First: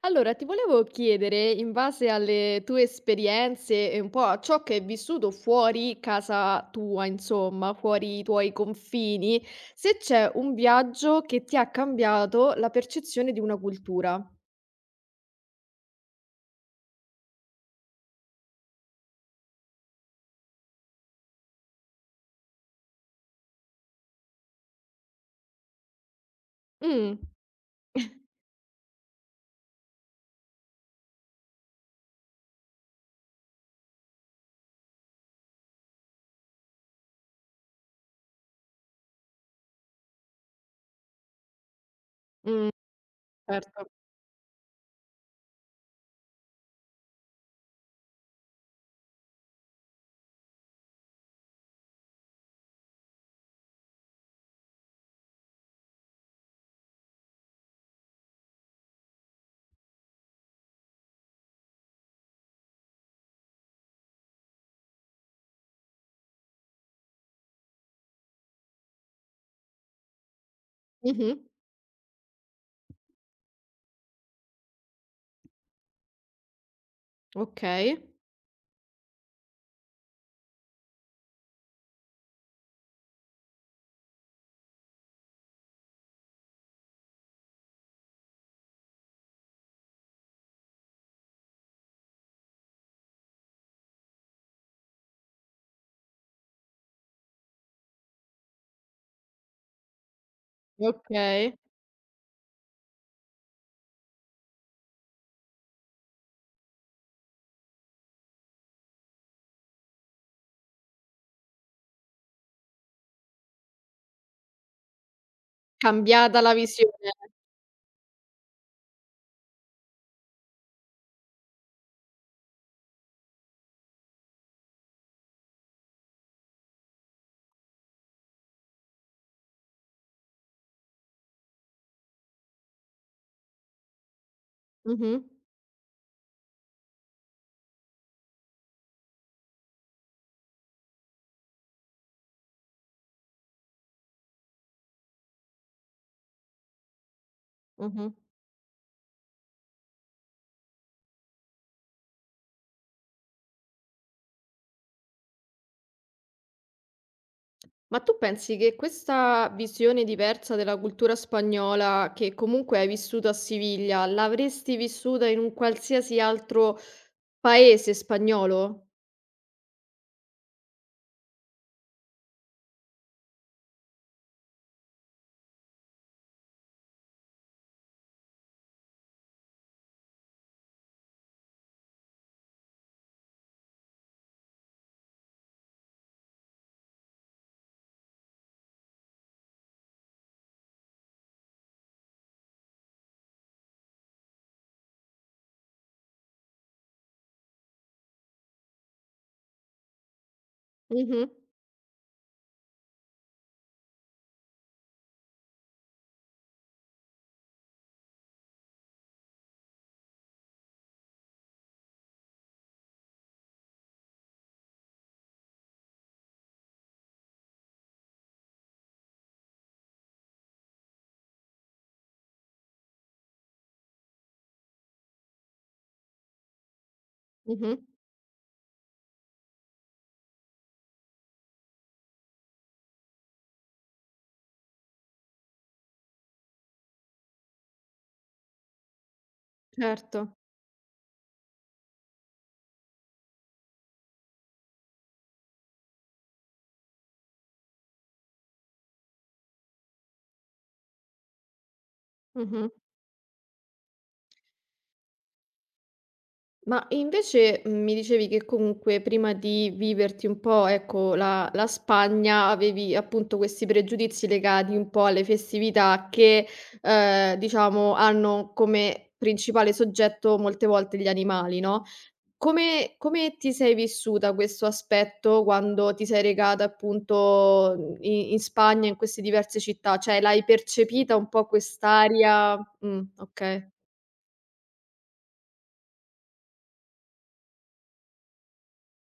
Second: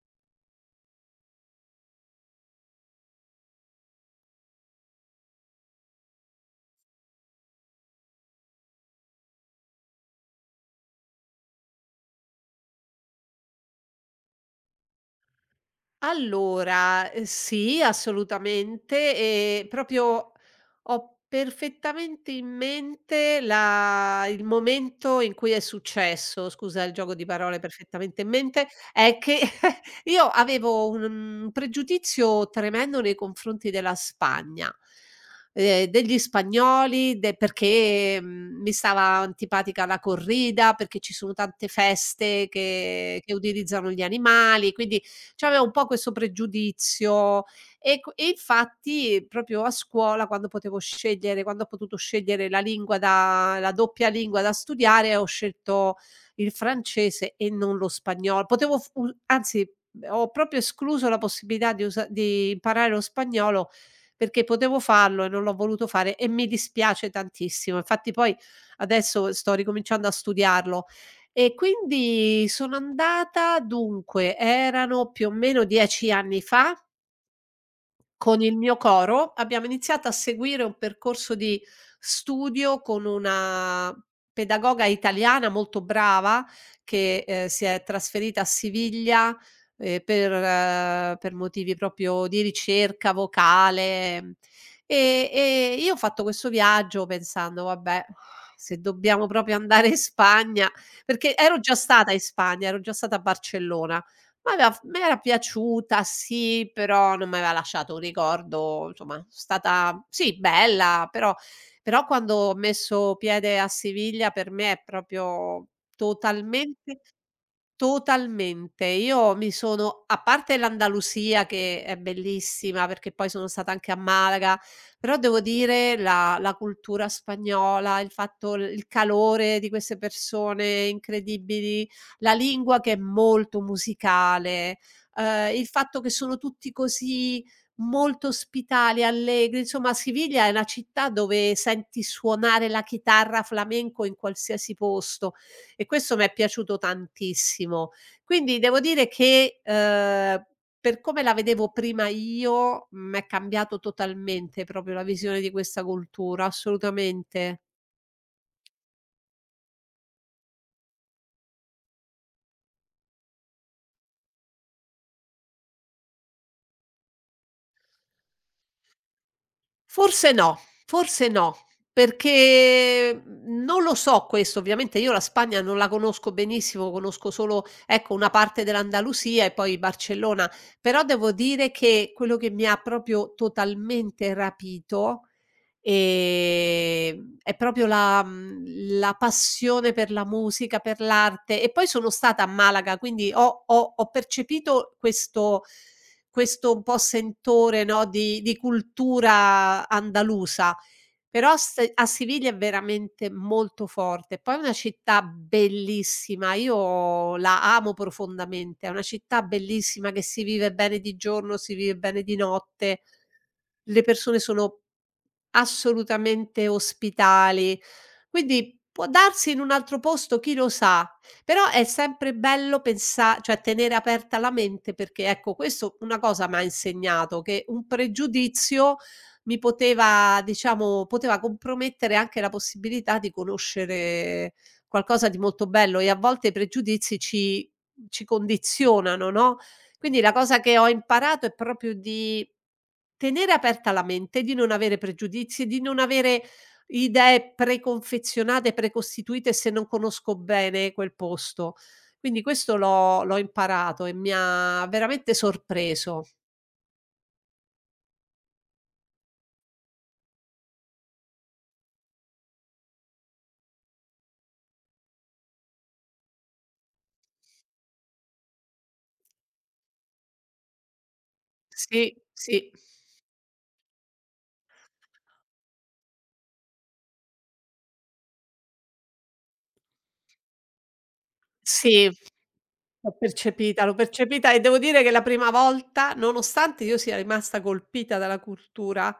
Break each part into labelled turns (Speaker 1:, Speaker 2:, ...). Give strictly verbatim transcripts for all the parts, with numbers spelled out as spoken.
Speaker 1: Allora, ti volevo chiedere, in base alle tue esperienze e un po' a ciò che hai vissuto fuori casa tua, insomma, fuori i tuoi confini, se c'è un viaggio che ti ha cambiato la percezione di una cultura.
Speaker 2: Allora, ehm, sì, assolutamente, ehm, proprio ho perfettamente in mente la il momento in cui è successo, scusa il gioco
Speaker 1: Mh.
Speaker 2: di parole, perfettamente in mente, è che io avevo un un pregiudizio tremendo nei confronti della Spagna, ehm, degli spagnoli, de perché, mhmm, mi stava antipatica la corrida, perché ci sono tante feste
Speaker 1: Mh,
Speaker 2: che che
Speaker 1: certo.
Speaker 2: utilizzano gli animali, quindi c'avevo un po' questo pregiudizio. E q e infatti proprio a scuola quando potevo scegliere quando ho potuto scegliere la lingua da la doppia lingua da studiare, ho scelto il francese e non lo spagnolo. Potevo f u anzi, ho proprio escluso la possibilità di usa di imparare lo spagnolo perché potevo farlo e non l'ho voluto fare e mi dispiace tantissimo. Infatti poi adesso sto ricominciando a studiarlo,
Speaker 1: Mh-mh.
Speaker 2: e quindi sono andata dunque, erano più o meno dieci anni fa.
Speaker 1: Okay,
Speaker 2: Con il mio coro abbiamo iniziato a seguire un percorso di studio con una pedagoga italiana molto brava che, ehm, si è trasferita a Siviglia, ehm, per eh, per motivi proprio di ricerca vocale, mhmm, e e io ho fatto questo viaggio pensando: "Vabbè, se dobbiamo proprio andare in Spagna", perché
Speaker 1: okay.
Speaker 2: ero già stata in Spagna, ero già stata a Barcellona. M'aveva f m'era piaciuta, sì, però non m'aveva lasciato un ricordo, insomma, stata sì, bella, però però quando ho messo piede a Siviglia per me è proprio
Speaker 1: Cambiata la
Speaker 2: totalmente.
Speaker 1: visione.
Speaker 2: Totalmente. Io mi sono A parte l'Andalusia, che è bellissima, perché poi sono stata anche a Malaga, però devo dire la la cultura spagnola, il fatto l il calore di queste persone incredibili, la lingua che è molto musicale,
Speaker 1: Mh-mh,
Speaker 2: ehm, il fatto che sono tutti così molto ospitali, allegri, insomma Siviglia è una città dove senti suonare la chitarra flamenco in qualsiasi posto. E questo m'è piaciuto tantissimo.
Speaker 1: mh-mh.
Speaker 2: Quindi devo dire che, ehm, per come la vedevo prima io, m'è cambiato totalmente proprio la visione di questa cultura, assolutamente.
Speaker 1: Ma tu pensi che questa visione diversa della cultura spagnola, che comunque hai vissuto a Siviglia, l'avresti vissuta in un qualsiasi altro paese spagnolo?
Speaker 2: Forse no, forse no, perché, mhmm, non lo so questo, ovviamente io la Spagna non la conosco benissimo, conosco solo, ecco, una parte dell'Andalusia e poi Barcellona, però devo dire che quello che mi ha proprio totalmente rapito Ehm, è proprio la mhmm, la passione per la musica, per l'arte, e poi sono stata a Malaga, quindi ho ho ho percepito questo questo un po' sentore, no, di di cultura andalusa.
Speaker 1: Mh-mh,
Speaker 2: Però s a Siviglia è veramente molto forte. Poi è una città bellissima, io la amo profondamente. È una città bellissima che si vive bene di giorno, si vive bene di notte. Le persone sono assolutamente ospitali. Quindi può darsi in un altro posto, chi lo sa, però è sempre bello pensa cioè tenere aperta la mente, perché, ecco, questo una cosa m'ha insegnato, che
Speaker 1: mh-mh,
Speaker 2: un pregiudizio mi poteva diciamo poteva compromettere anche la possibilità di conoscere qualcosa di molto bello, e a volte i pregiudizi ci ci condizionano, no,
Speaker 1: certo,
Speaker 2: quindi la cosa che ho imparato è proprio di tenere aperta la mente, di non avere pregiudizi, di non avere idee preconfezionate, precostituite, se non conosco bene quel posto. Quindi
Speaker 1: mh-mh.
Speaker 2: questo l'ho l'ho imparato e mi ha veramente sorpreso.
Speaker 1: Ma invece, mhmm, mi dicevi che comunque prima di viverti un po', ecco, la la Spagna, avevi appunto questi pregiudizi legati un po' alle festività che, ehm, diciamo hanno come principale soggetto molte volte gli animali, no?
Speaker 2: Sì, sì.
Speaker 1: Come come ti sei vissuta questo aspetto quando ti sei recata appunto, mhmm, i in Spagna, in queste diverse città? Cioè, l'hai percepita un po'
Speaker 2: Sì,
Speaker 1: quest'aria mh,
Speaker 2: l'ho
Speaker 1: okay.
Speaker 2: percepita, l'ho percepita, e devo dire che la prima volta, nonostante io sia rimasta colpita dalla cultura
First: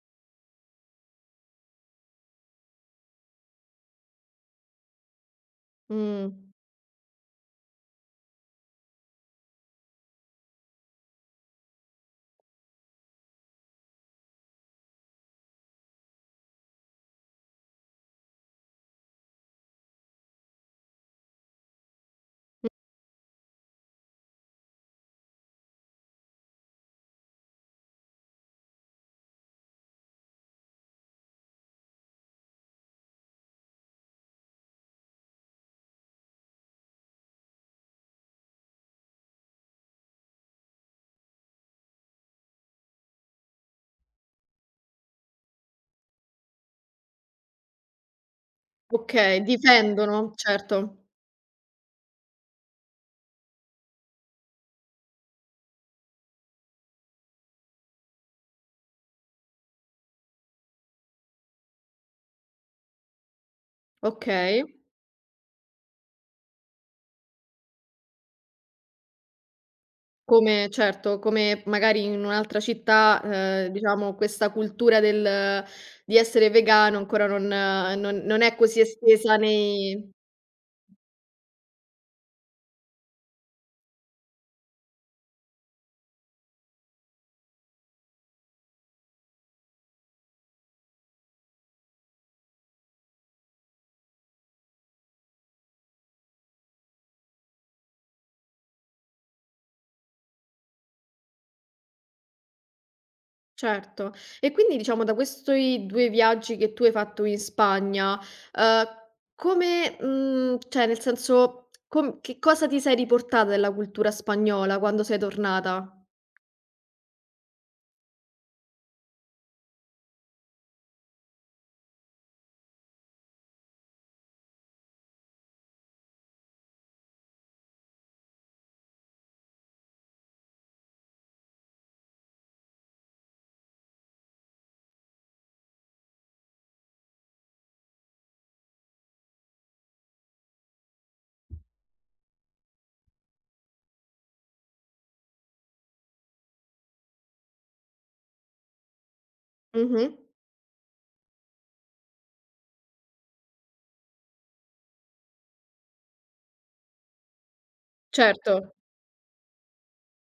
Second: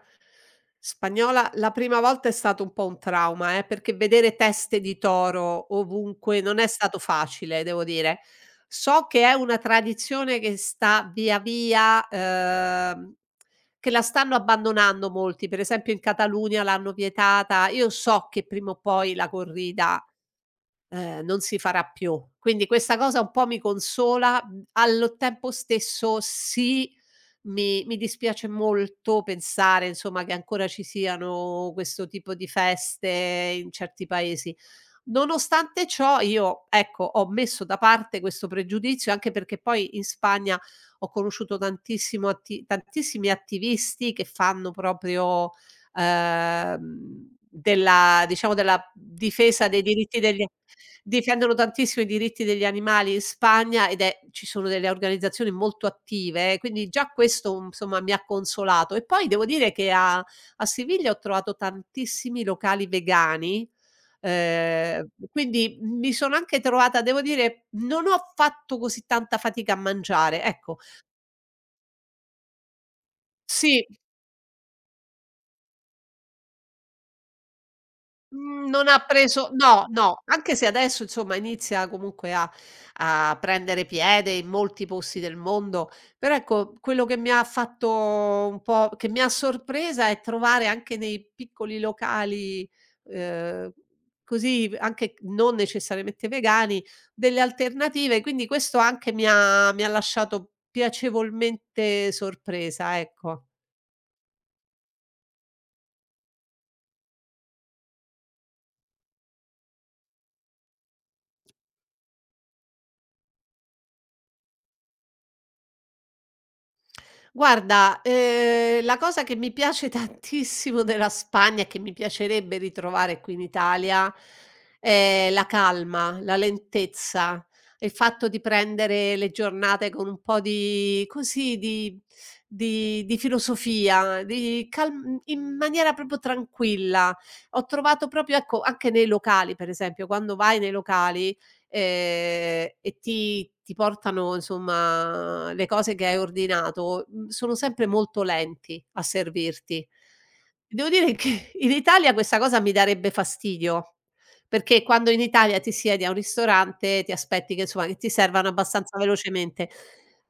Speaker 2: spagnola, la prima volta è stato un po' un trauma, eh, perché vedere teste di toro
Speaker 1: Mh.
Speaker 2: ovunque non è stato facile, devo dire. So che è una tradizione che sta via via, ehm, che la stanno abbandonando molti, per esempio in Catalunya l'hanno vietata. Io so che prima o poi la corrida Ehm, non si farà più. Quindi questa cosa un po' mi consola, mhmm, allo tempo stesso sì, mi mi dispiace molto pensare, insomma, che ancora ci siano questo tipo di feste in certi paesi. Nonostante ciò io, ecco, ho messo da parte questo pregiudizio, anche perché poi in Spagna ho conosciuto tantissimo atti tantissimi attivisti che fanno proprio, ehm, della diciamo della
Speaker 1: Okay,
Speaker 2: difesa dei diritti
Speaker 1: difendono,
Speaker 2: degli.
Speaker 1: certo.
Speaker 2: Difendono tantissimo i diritti degli animali in Spagna, ed è ci sono delle organizzazioni molto attive, eh, quindi già questo, insomma, mi ha consolato. E poi devo dire che a a Siviglia ho trovato tantissimi locali vegani,
Speaker 1: Okay.
Speaker 2: ehm, quindi mi sono anche trovata, devo dire, non ho fatto così tanta fatica a mangiare,
Speaker 1: Come
Speaker 2: ecco.
Speaker 1: certo, come magari in un'altra città, ehm,
Speaker 2: Sì.
Speaker 1: diciamo questa cultura del di essere vegano ancora non eh, non non è
Speaker 2: Mhmm,
Speaker 1: così
Speaker 2: Non ha
Speaker 1: estesa
Speaker 2: preso, no,
Speaker 1: nei.
Speaker 2: no, anche se adesso, insomma, inizia comunque a a prendere piede in molti posti del mondo, però ecco quello che mi ha fatto un po', che mi ha sorpresa, è trovare anche nei piccoli locali, ehm, così, anche non necessariamente vegani, delle alternative, quindi questo anche mi ha mi ha lasciato piacevolmente sorpresa, ecco.
Speaker 1: Certo. E quindi diciamo da questi due viaggi che tu hai fatto in Spagna, uhm, come mhmm, cioè nel senso, com che cosa ti sei riportata della cultura spagnola quando sei tornata?
Speaker 2: Guarda, ehm, la cosa che mi piace tantissimo della Spagna e che mi piacerebbe ritrovare qui in Italia è la calma, la lentezza, il fatto di prendere le giornate con un po' di, così, di di di filosofia, di calm in maniera proprio tranquilla. Ho trovato proprio, ecco, anche nei locali per esempio, quando vai nei locali, ehm, e ti ti portano, insomma, le cose che hai ordinato, mhmm, sono sempre molto lenti a servirti.
Speaker 1: Mh-mh.
Speaker 2: Devo dire che in Italia questa cosa mi darebbe fastidio, perché quando in Italia ti siedi a un ristorante, ti aspetti che insomma che ti servano
Speaker 1: Certo.
Speaker 2: abbastanza velocemente.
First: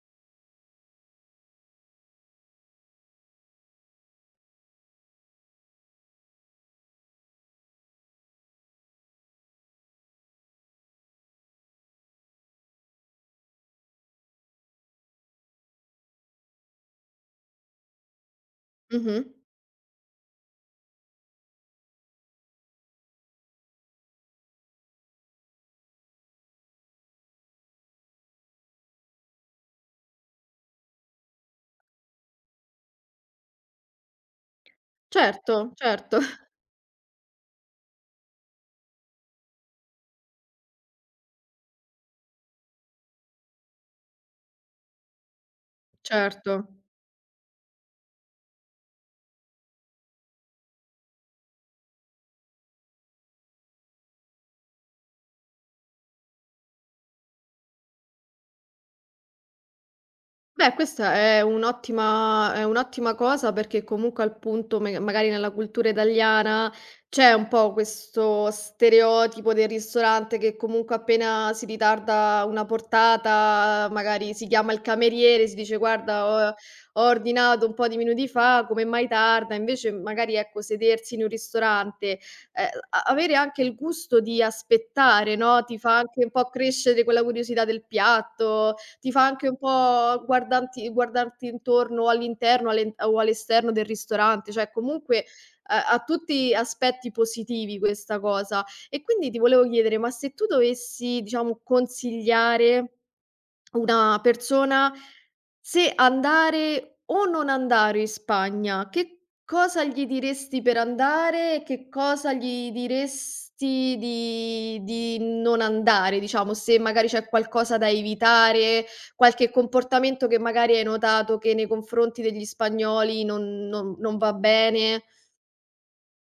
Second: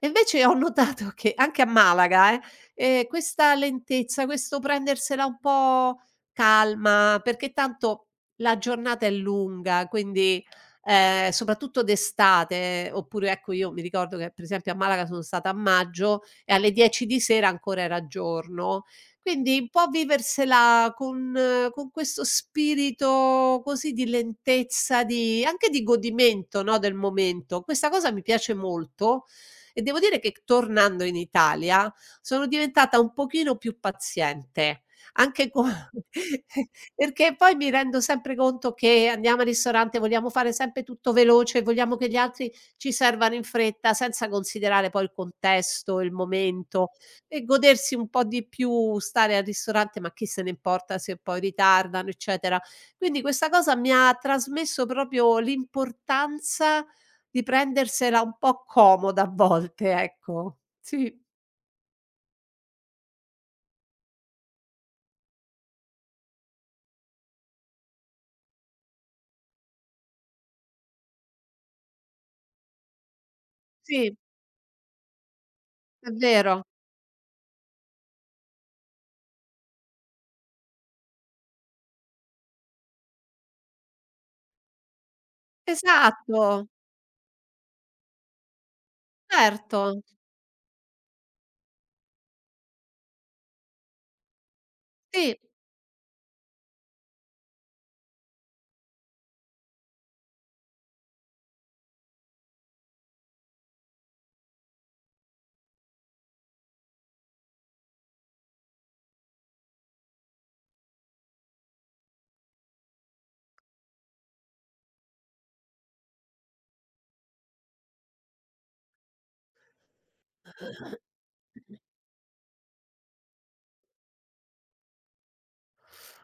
Speaker 2: E invece ho notato che anche a Malaga, eh, ehm, questa lentezza, questo prendersela un po' calma, perché tanto la giornata è lunga, quindi, ehm, soprattutto d'estate, oppure, ecco, io mi ricordo che per esempio a Malaga sono stata a maggio e alle dieci di sera ancora era giorno.
Speaker 1: Mh-mh.
Speaker 2: Quindi un po' viversela con eh, con questo spirito così di lentezza, di anche di godimento, no, del momento. Questa cosa mi piace molto, e devo dire che tornando in Italia sono diventata un pochino più paziente. Anche qua
Speaker 1: Certo, certo,
Speaker 2: perché poi mi rendo sempre conto che andiamo al ristorante, vogliamo fare sempre tutto veloce, vogliamo che gli altri ci servano in fretta, senza considerare poi il contesto, il
Speaker 1: certo.
Speaker 2: momento, e godersi un po' di più stare al ristorante, ma chi se ne importa se poi ritardano, eccetera. Quindi questa cosa mi ha trasmesso proprio l'importanza di prendersela un po' comoda a volte, ecco.
Speaker 1: Beh, questa
Speaker 2: Sì,
Speaker 1: è un'ottima è un'ottima cosa perché comunque appunto me magari nella cultura italiana c'è un po' questo stereotipo del ristorante che comunque appena si ritarda una portata,
Speaker 2: sì,
Speaker 1: magari si chiama il cameriere, si dice:
Speaker 2: è
Speaker 1: "Guarda, ho
Speaker 2: vero.
Speaker 1: ho ordinato un po' di minuti fa, come mai tarda?" Invece magari, ecco, sedersi in un ristorante, ehm, a avere anche il gusto di aspettare, no, ti fa anche un
Speaker 2: Esatto,
Speaker 1: po' crescere quella curiosità del piatto, ti fa anche un
Speaker 2: certo.
Speaker 1: po' guardanti guardarti intorno all'interno, all'en o all'esterno del ristorante, cioè comunque
Speaker 2: Sì.
Speaker 1: ha ha tutti aspetti positivi questa cosa. E quindi ti volevo chiedere, ma se tu dovessi, diciamo, consigliare una persona se andare o non andare in Spagna, che cosa gli diresti per andare e che cosa gli diresti di di non andare, diciamo? Se magari c'è qualcosa da evitare, qualche comportamento che magari hai notato che nei confronti degli spagnoli non non non va bene.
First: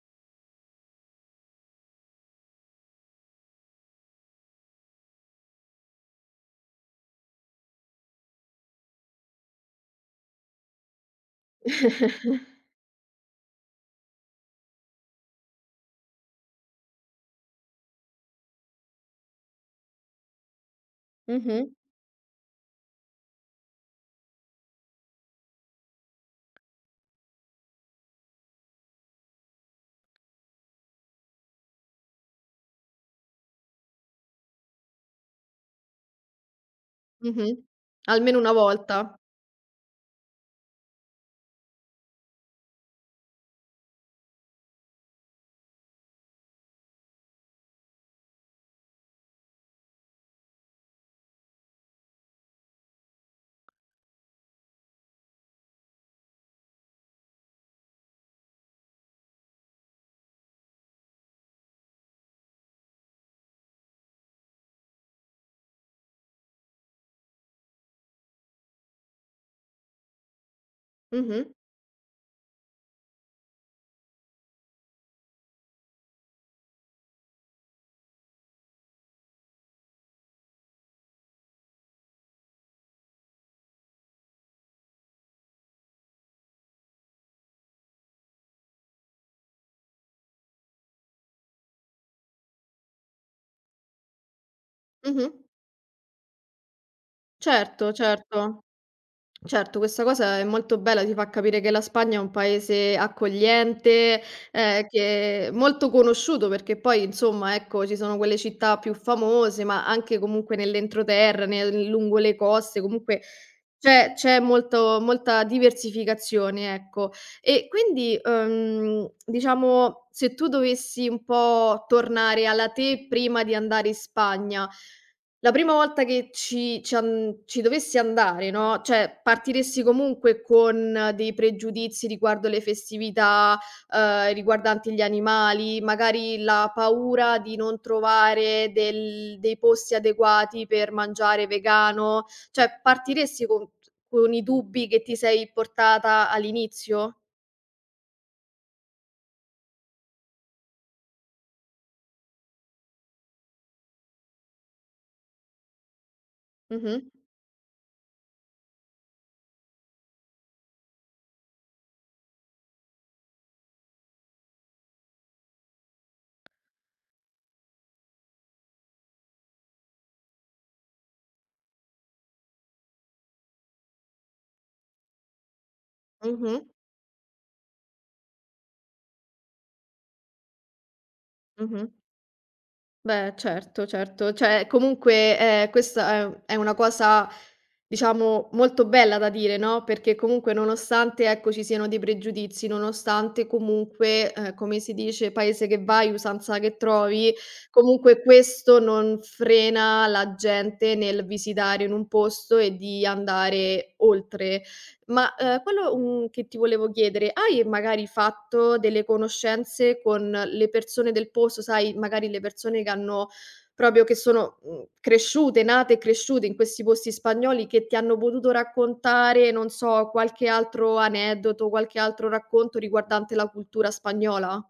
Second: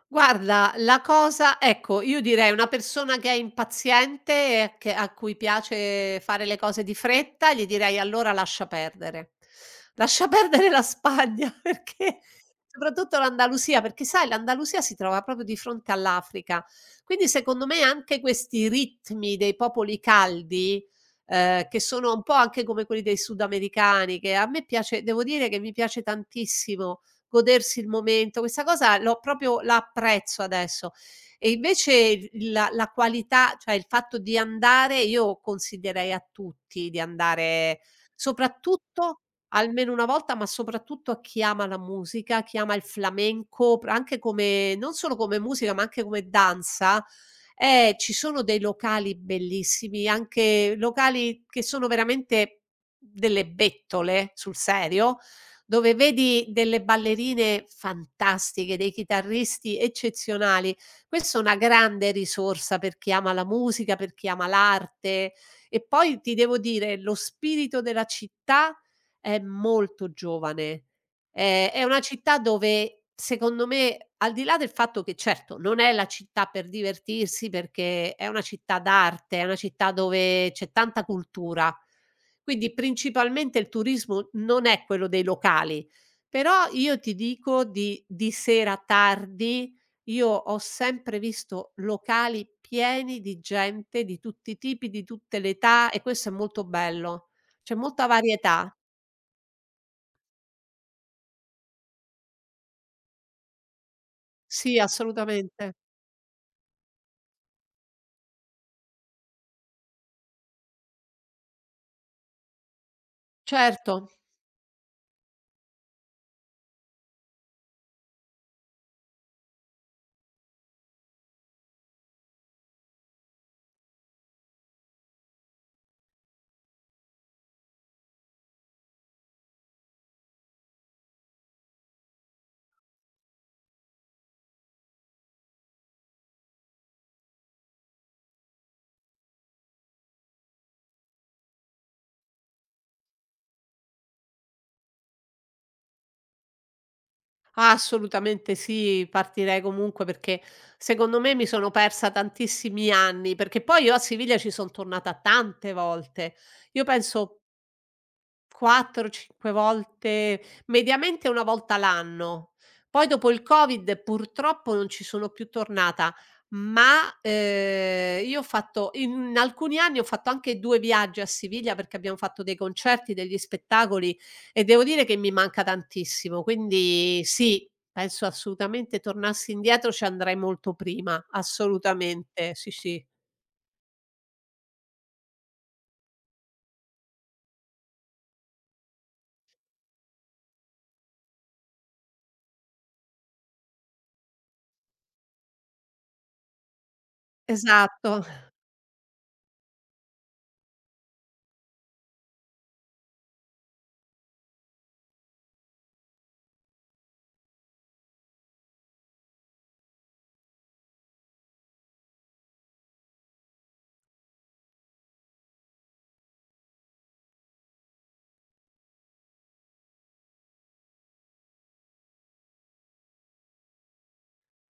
Speaker 2: Guarda, la cosa, ecco, io direi una persona che è impaziente e a che a cui piace fare le cose di fretta, gli direi: "Allora lascia perdere. Lascia perdere la Spagna" perché soprattutto l'Andalusia, perché sai l'Andalusia si trova proprio di fronte all'Africa. Quindi secondo me anche questi ritmi dei popoli caldi,
Speaker 1: Mh-mh,
Speaker 2: ehm, che sono un po' anche come quelli dei sudamericani, che a me piace devo dire che mi piace tantissimo godersi il momento. Questa cosa l'ho proprio la apprezzo adesso. E invece il la la qualità, cioè il fatto di andare io consiglierei a tutti di
Speaker 1: mh-mh.
Speaker 2: andare,
Speaker 1: Almeno una volta.
Speaker 2: soprattutto almeno una volta, ma soprattutto a chi ama la musica, chi ama il flamenco, pr anche come, non solo come musica, ma anche come danza, eh, ci sono dei locali bellissimi, anche locali che sono veramente delle bettole, sul serio, dove vedi delle ballerine fantastiche, dei chitarristi eccezionali. Questa è una grande risorsa per chi ama la musica, per chi ama l'arte, e poi ti devo dire lo spirito della città è molto giovane.
Speaker 1: Mh-mh,
Speaker 2: Ehm, è una città dove secondo me, al di là del fatto che certo non è la città per divertirsi perché è una città d'arte, è una città dove c'è tanta cultura. Quindi principalmente il turismo non è quello dei locali, però io ti dico, di di sera tardi, io ho sempre visto locali pieni di gente di tutti i tipi, di
Speaker 1: mh-mh.
Speaker 2: tutte le età, e questo è molto bello. C'è
Speaker 1: Certo,
Speaker 2: molta
Speaker 1: certo.
Speaker 2: varietà.
Speaker 1: Certo, questa cosa è molto bella, ti fa capire che la Spagna è un paese accogliente,
Speaker 2: Sì,
Speaker 1: ehm, che è
Speaker 2: assolutamente.
Speaker 1: molto conosciuto perché poi insomma, ecco, ci sono quelle città più famose, ma anche comunque nell'entroterra, nel lungo le coste, comunque
Speaker 2: Certo,
Speaker 1: c'è c'è molto molta diversificazione, ecco. E quindi, uhm, diciamo, se tu dovessi un po' tornare alla te prima di andare in Spagna la prima volta che ci ci an ci dovessi andare, no, cioè partiresti comunque con dei pregiudizi riguardo le festività, uhm, riguardanti gli animali, magari la paura di non trovare del dei posti adeguati per mangiare vegano, cioè partiresti con t con i dubbi che ti sei portata all'inizio?
Speaker 2: assolutamente sì, partirei comunque perché secondo me mi sono persa tantissimi anni, perché poi io a Siviglia ci son tornata tante volte. Io
Speaker 1: Mh-mh.
Speaker 2: penso quattro, cinque volte, mediamente una volta l'anno. Poi dopo il Covid purtroppo non ci sono più tornata, ma, ehm, io ho fatto in alcuni anni ho fatto anche due viaggi a Siviglia perché abbiamo fatto dei concerti, degli spettacoli, e devo dire che mi manca tantissimo.
Speaker 1: Mh-mh.
Speaker 2: Quindi sì, penso assolutamente, tornassi indietro ci andrei molto prima,
Speaker 1: Mh-mh.
Speaker 2: assolutamente, sì, sì.
Speaker 1: Beh, certo, certo. Cioè, comunque, ehm, questa è è una cosa, diciamo, molto bella da dire, no, perché comunque nonostante, ecco, ci siano dei pregiudizi, nonostante comunque, ehm, come si dice: "Paese che vai, usanza che trovi", comunque
Speaker 2: Esatto.
Speaker 1: questo non frena la gente nel visitare in un posto e di andare oltre. Ma, uhm, quello, mhmm, che ti volevo chiedere, hai magari fatto delle conoscenze con le persone del posto, sai, magari le persone che hanno proprio che sono, mhmm, cresciute, nate e cresciute in questi posti spagnoli che ti hanno potuto raccontare, non so, qualche altro aneddoto, qualche altro racconto riguardante la cultura spagnola?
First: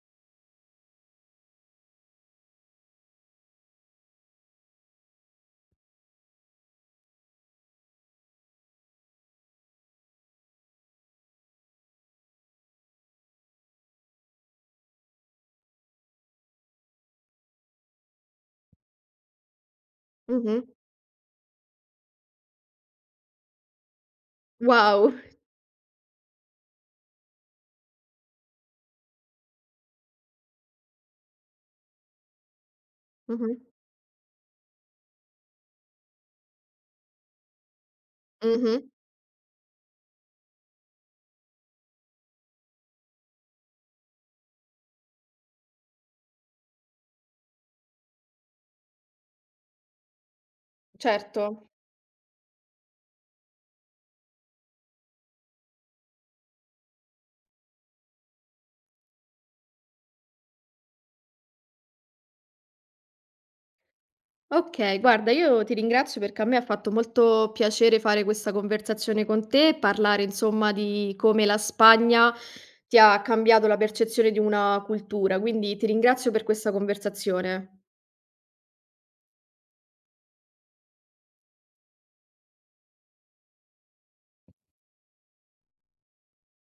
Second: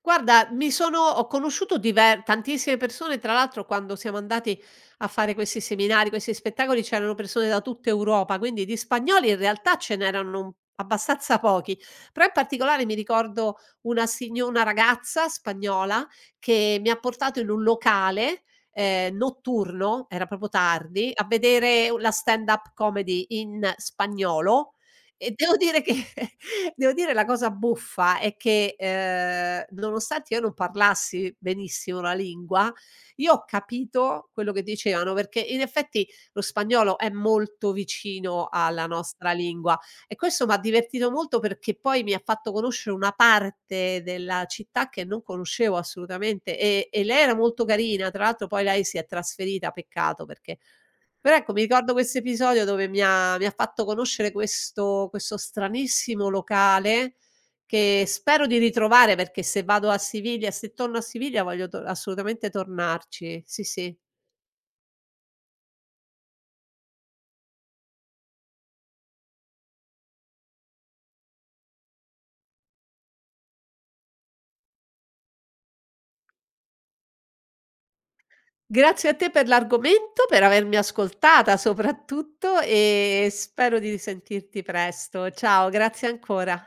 Speaker 2: Guarda, mi sono ho conosciuto diver tantissime persone, tra l'altro quando siamo andati a fare questi seminari, questi spettacoli, c'erano persone da tutta Europa, quindi di spagnoli in realtà ce n'erano un abbastanza pochi, però in particolare mi ricordo una signo una ragazza spagnola che mi ha portato in un locale, ehm, notturno, era proprio
Speaker 1: Mh-mh.
Speaker 2: tardi, a vedere u la stand up comedy in spagnolo.
Speaker 1: Wow.
Speaker 2: E devo dire che Devo dire, la cosa buffa è che, ehm, nonostante io non parlassi benissimo la lingua, io ho
Speaker 1: Mh-mh.
Speaker 2: capito quello che dicevano, perché in effetti lo spagnolo è molto vicino
Speaker 1: Mh-mh.
Speaker 2: alla nostra lingua, e questo m'ha divertito molto perché poi mi ha fatto conoscere una parte della città che non conoscevo assolutamente, e e lei era molto carina. Tra l'altro poi lei si è trasferita, peccato, perché però,
Speaker 1: Certo.
Speaker 2: ecco, mi ricordo questo episodio dove mi ha mi ha fatto conoscere questo questo stranissimo locale, che spero di ritrovare, perché se vado a Siviglia se torno a Siviglia voglio to assolutamente tornarci. Sì, sì.
Speaker 1: Okay, guarda io ti ringrazio perché a me ha fatto molto piacere fare questa conversazione con te e parlare insomma di come la Spagna ti ha cambiato la percezione di una cultura, quindi ti ringrazio per questa conversazione.
Speaker 2: Grazie a te per l'argomento, per avermi ascoltata soprattutto, e spero di risentirti presto. Ciao, grazie ancora.